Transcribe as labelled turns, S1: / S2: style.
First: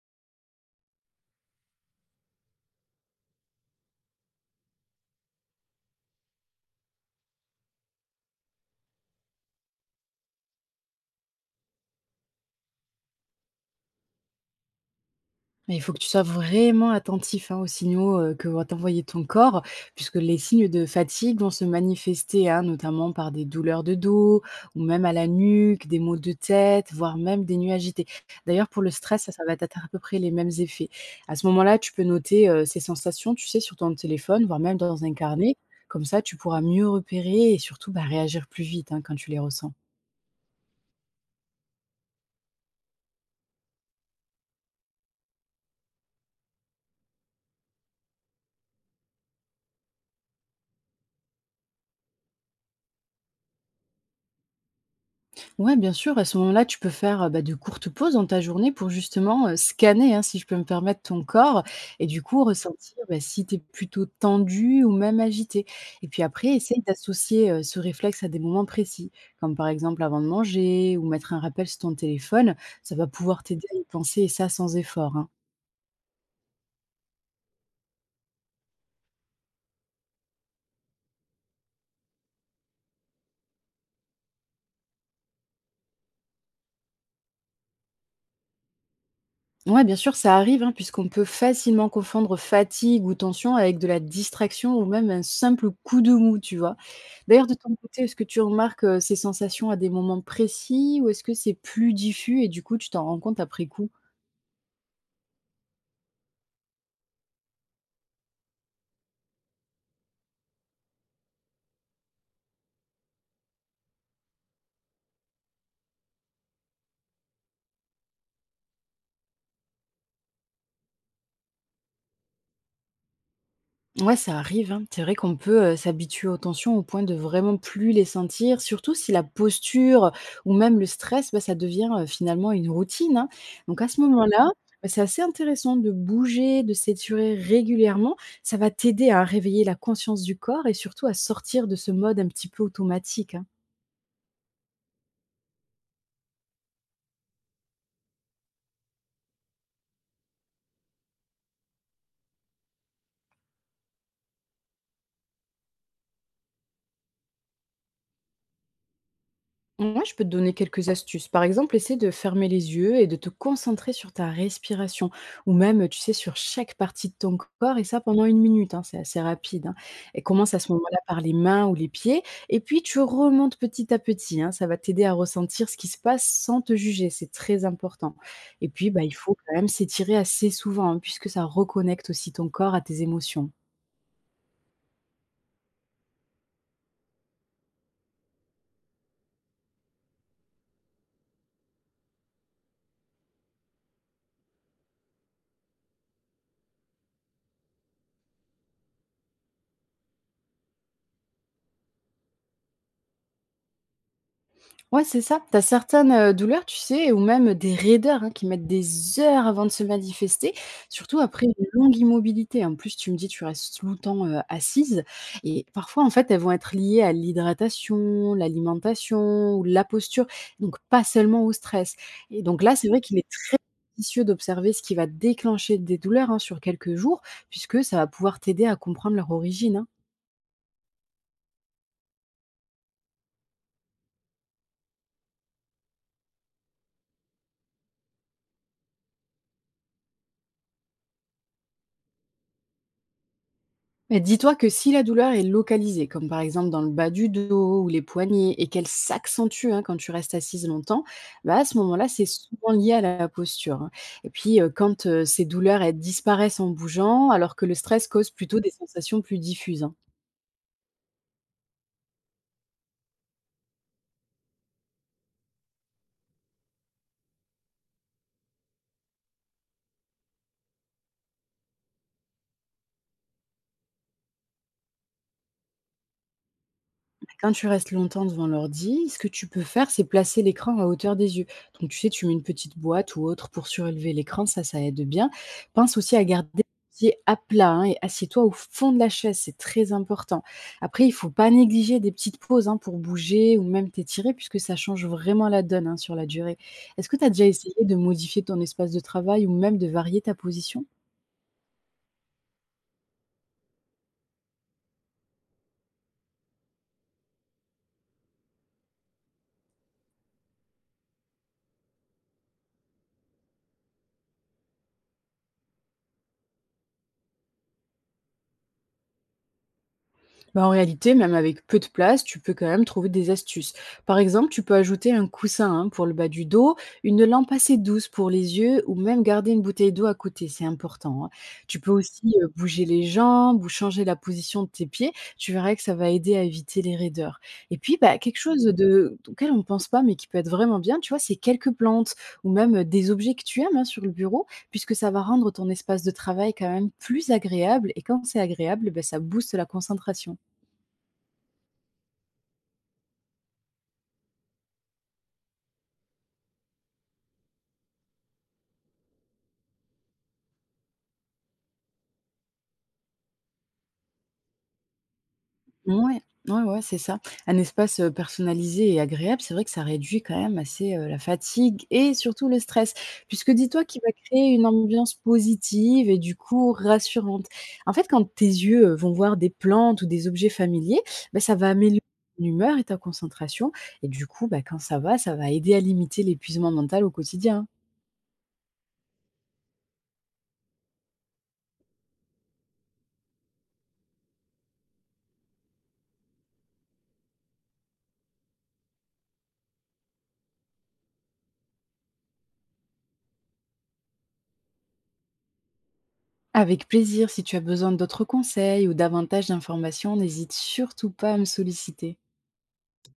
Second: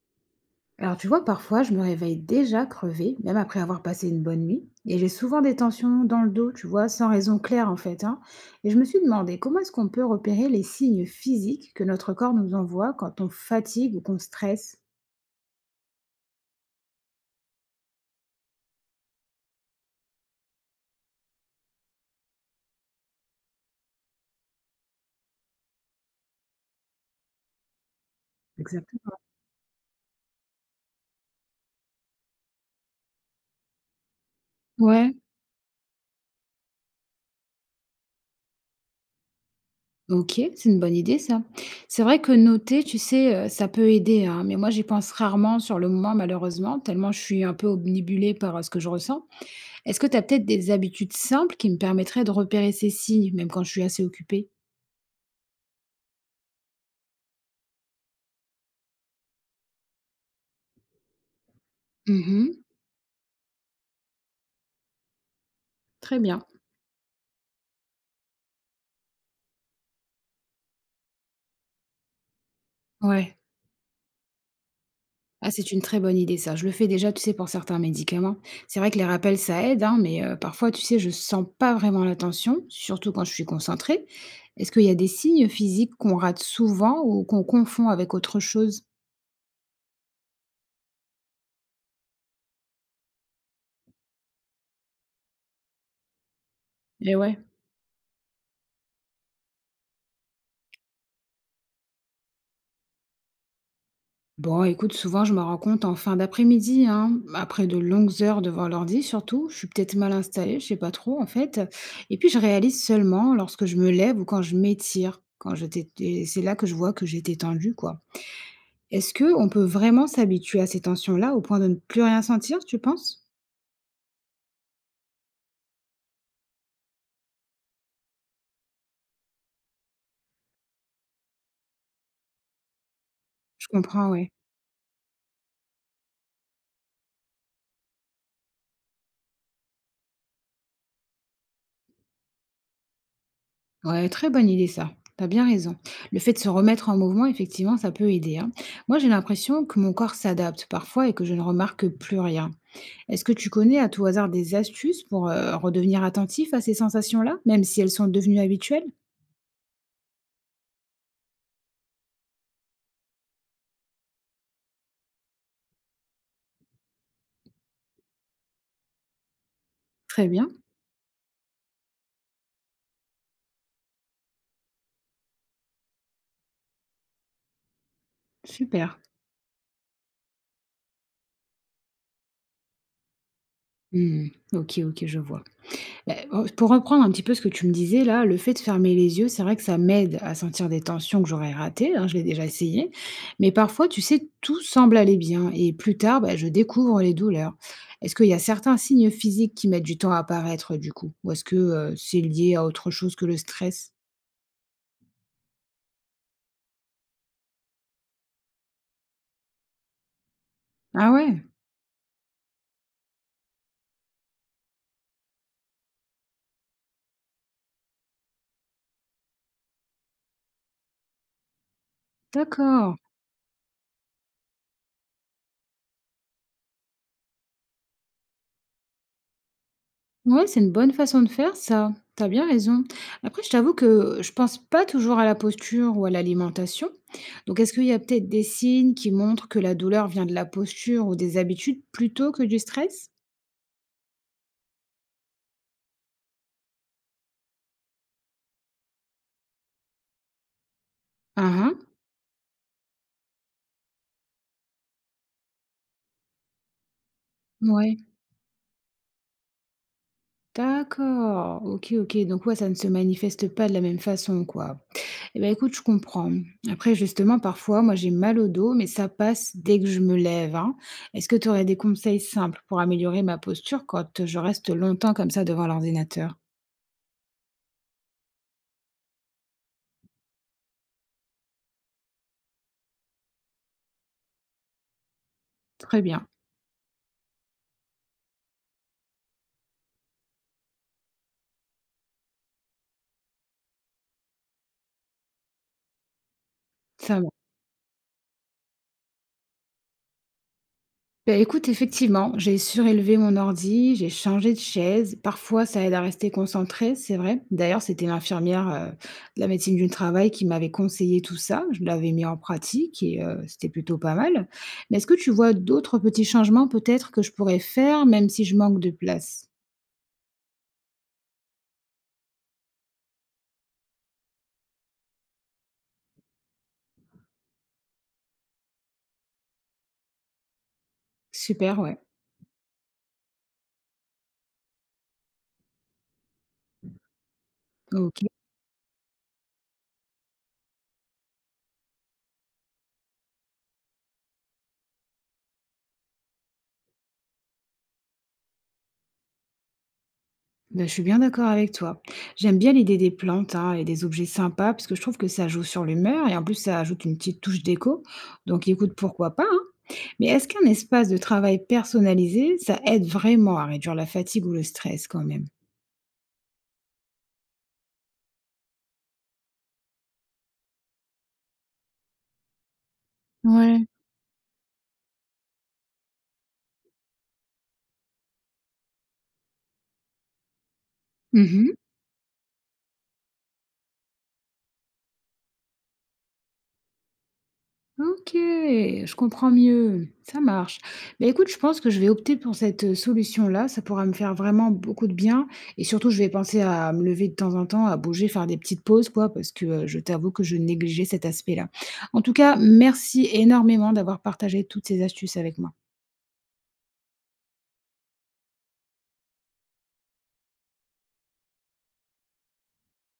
S1: Alors tu vois, parfois, je me réveille déjà crevée, même après avoir passé une bonne nuit, et j'ai souvent des tensions dans le dos, tu vois, sans raison claire en fait, hein. Et je me suis demandé comment est-ce qu'on peut repérer les signes physiques que notre corps nous envoie quand on fatigue ou qu'on stresse.
S2: Mais il faut que tu sois vraiment attentif hein, aux signaux que va t'envoyer ton corps, puisque les signes de fatigue vont se manifester, hein, notamment par des douleurs de dos, ou même à la nuque, des maux de tête, voire même des nuits agités. D'ailleurs, pour le
S1: Exactement.
S2: stress, ça va être à peu près les mêmes effets. À ce moment-là, tu peux noter ces sensations, tu sais, sur ton téléphone, voire même dans un
S1: Ouais,
S2: carnet. Comme ça, tu pourras mieux repérer et surtout bah, réagir plus vite hein, quand tu les ressens.
S1: ok, c'est une bonne idée ça. C'est vrai que noter, tu sais, ça peut aider, hein, mais moi j'y pense rarement sur le moment malheureusement, tellement je suis un peu obnubilée par ce que je ressens. Est-ce que tu as peut-être des habitudes simples qui me permettraient de repérer ces signes, même quand je suis assez occupée?
S2: Ouais, bien sûr, à ce moment-là, tu peux faire, bah, de courtes pauses dans ta journée pour justement, scanner, hein, si je peux me permettre, ton corps et du coup
S1: Mmh.
S2: ressentir, bah, si tu es plutôt tendu ou même agité, et
S1: Très
S2: puis
S1: bien.
S2: après essaye d'associer, ce réflexe à des moments précis, comme par exemple avant de manger ou mettre un rappel sur ton téléphone. Ça va
S1: Ouais.
S2: pouvoir t'aider à y penser et ça sans effort, hein.
S1: Ah, c'est une très bonne idée ça. Je le fais déjà, tu sais, pour certains médicaments. C'est vrai que les rappels, ça aide, hein, mais parfois, tu sais, je sens pas vraiment la tension, surtout quand je suis concentrée. Est-ce qu'il y a des signes physiques qu'on rate souvent ou qu'on confond avec autre chose?
S2: Ouais, bien sûr, ça arrive, hein, puisqu'on peut facilement confondre fatigue ou tension avec de la distraction ou même un simple coup de mou, tu vois?
S1: Eh ouais.
S2: D'ailleurs, de ton côté, est-ce que tu remarques, ces sensations à des moments précis, ou est-ce que c'est plus diffus et du coup tu t'en rends compte après coup?
S1: Bon, écoute, souvent, je me rends compte en fin d'après-midi, hein, après de longues heures devant l'ordi surtout. Je suis peut-être mal installée, je sais pas trop, en fait, et puis je réalise seulement lorsque je me lève ou quand je m'étire. Quand j'étais t et c'est là que je vois que j'étais tendue, quoi. Est-ce que on peut vraiment s'habituer à ces tensions-là au point de ne plus rien sentir, tu penses?
S2: Ouais, ça arrive, hein. C'est vrai qu'on peut, s'habituer aux tensions au point de vraiment plus les sentir, surtout si la posture ou même le stress, bah, ça devient, finalement une routine, hein.
S1: Je
S2: Donc à ce
S1: comprends, ouais.
S2: moment-là, bah, c'est assez intéressant de bouger, de s'étirer régulièrement. Ça va t'aider à réveiller la conscience du corps et surtout à sortir de ce mode un petit peu automatique, hein.
S1: Ouais, très bonne idée ça. T'as bien raison. Le fait de se remettre en mouvement, effectivement, ça peut aider, hein. Moi, j'ai l'impression que mon corps s'adapte parfois et que je ne remarque plus rien. Est-ce que tu connais à tout hasard des astuces pour redevenir attentif à ces sensations-là, même si elles sont devenues habituelles?
S2: Moi, je peux te donner quelques astuces. Par exemple, essaie de fermer les yeux et de te concentrer sur ta respiration, ou même, tu sais, sur chaque partie de ton corps, et ça pendant une minute, hein, c'est assez rapide, hein. Et
S1: Très bien,
S2: commence à ce moment-là par les mains ou les pieds, et puis tu remontes petit à petit, hein. Ça va t'aider à ressentir ce qui se passe sans te juger, c'est très important. Et puis,
S1: super.
S2: bah, il faut quand même s'étirer assez souvent, hein, puisque ça reconnecte aussi ton corps à tes émotions.
S1: Hmm, ok, ok, je vois. Beh, pour reprendre un petit peu ce que tu me disais là, le fait de fermer les yeux, c'est vrai que ça m'aide à sentir des tensions que j'aurais ratées, hein, je l'ai déjà essayé. Mais parfois, tu sais, tout semble aller bien et plus tard, bah, je découvre les douleurs. Est-ce qu'il y a certains signes physiques qui mettent du temps à apparaître du coup? Ou est-ce que, c'est lié à autre chose que le stress?
S2: Ouais, c'est ça. T'as certaines, douleurs, tu sais, ou même des raideurs, hein, qui mettent des heures avant de se manifester,
S1: Ah
S2: surtout
S1: ouais,
S2: après une longue immobilité. En plus, tu me dis, tu restes longtemps, assise, et parfois, en fait, elles vont être liées à l'hydratation, l'alimentation ou la posture, donc pas seulement au stress, et donc là, c'est
S1: d'accord.
S2: vrai qu'il est judicieux d'observer ce qui va déclencher des douleurs, hein, sur quelques jours, puisque ça va pouvoir t'aider à comprendre leur origine, hein.
S1: Ouais, c'est une bonne façon de faire ça. T'as bien raison. Après, je t'avoue que je pense pas toujours à la posture ou à l'alimentation. Donc, est-ce qu'il y a peut-être des signes qui montrent que la douleur vient de la posture ou des habitudes plutôt que du stress?
S2: Mais dis-toi que si la douleur est localisée, comme par exemple dans le bas du dos ou les poignets, et qu'elle s'accentue hein, quand tu restes assise longtemps, bah,
S1: Ah
S2: à
S1: ah,
S2: ce moment-là, c'est souvent lié à la posture, hein. Et puis, quand ces douleurs elles disparaissent en bougeant, alors que le
S1: ouais.
S2: stress cause plutôt des sensations plus diffuses, hein.
S1: D'accord, ok, ok, donc ouais, ça ne se manifeste pas de la même façon, quoi. Eh ben, écoute, je comprends. Après, justement, parfois, moi, j'ai mal au dos, mais ça passe dès que je me lève, hein. Est-ce que tu aurais des conseils simples pour améliorer ma posture quand je reste longtemps comme ça devant l'ordinateur?
S2: Quand tu restes longtemps devant l'ordi, ce que tu peux faire, c'est placer l'écran à hauteur des yeux. Donc, tu sais, tu mets une petite boîte ou autre pour surélever l'écran, ça aide bien. Pense
S1: Très
S2: aussi à
S1: bien.
S2: garder les pieds à plat hein, et assieds-toi au fond de la chaise, c'est très important. Après, il faut pas négliger des petites pauses hein, pour bouger ou même t'étirer, puisque ça change vraiment la donne hein, sur la durée. Est-ce que
S1: Ça.
S2: tu as déjà essayé de modifier ton espace de travail ou même de varier ta position?
S1: Beh, écoute, effectivement, j'ai surélevé mon ordi, j'ai changé de chaise. Parfois, ça aide à rester concentré, c'est vrai. D'ailleurs, c'était l'infirmière de la médecine du travail qui m'avait conseillé tout ça. Je l'avais mis en pratique et c'était plutôt pas mal. Mais est-ce que tu vois d'autres petits changements peut-être que je pourrais faire, même si je manque de place?
S2: Bah, en réalité, même avec peu de place, tu peux quand même trouver des astuces. Par exemple, tu peux ajouter un coussin hein, pour le bas du dos, une lampe assez douce pour les yeux ou même garder une bouteille d'eau à côté, c'est important, hein.
S1: Super,
S2: Tu peux
S1: ouais.
S2: aussi bouger les jambes ou changer la position de tes pieds, tu verras que ça va aider à éviter les raideurs. Et puis, bah,
S1: Ok.
S2: quelque chose de, auquel on ne pense pas mais qui peut être vraiment bien, tu vois, c'est quelques plantes ou même des objets que tu aimes hein, sur le bureau, puisque ça va rendre ton espace de travail quand même plus agréable. Et quand c'est agréable, bah, ça booste la concentration.
S1: Ben, je suis bien d'accord avec toi. J'aime bien l'idée des plantes, hein, et des objets sympas parce que je trouve que ça joue sur l'humeur et en plus ça ajoute une petite touche d'écho. Donc écoute, pourquoi pas, hein. Mais est-ce qu'un espace de travail personnalisé, ça aide vraiment à réduire la fatigue ou le stress quand même?
S2: Ouais, ouais, ouais, c'est ça. Un espace, personnalisé et agréable, c'est vrai que ça réduit quand même assez, la fatigue et surtout le stress. Puisque dis-toi
S1: Ouais.
S2: qu'il va créer une ambiance positive et du coup rassurante. En fait, quand tes yeux, vont voir des plantes ou des objets familiers, bah, ça va
S1: Mmh.
S2: améliorer ton humeur et ta concentration, et du coup, bah, quand ça va aider à limiter l'épuisement mental au quotidien.
S1: Ok, je comprends mieux, ça marche. Mais écoute, je pense que je vais opter pour cette, solution-là, ça pourra me faire vraiment beaucoup de bien, et surtout je vais penser à me lever de temps en temps, à bouger, faire des petites pauses quoi, parce que, je t'avoue que je négligeais cet aspect-là. En tout cas, merci énormément d'avoir partagé toutes ces astuces avec moi.
S2: Avec plaisir, si tu as besoin d'autres conseils ou davantage d'informations, n'hésite surtout pas à me solliciter.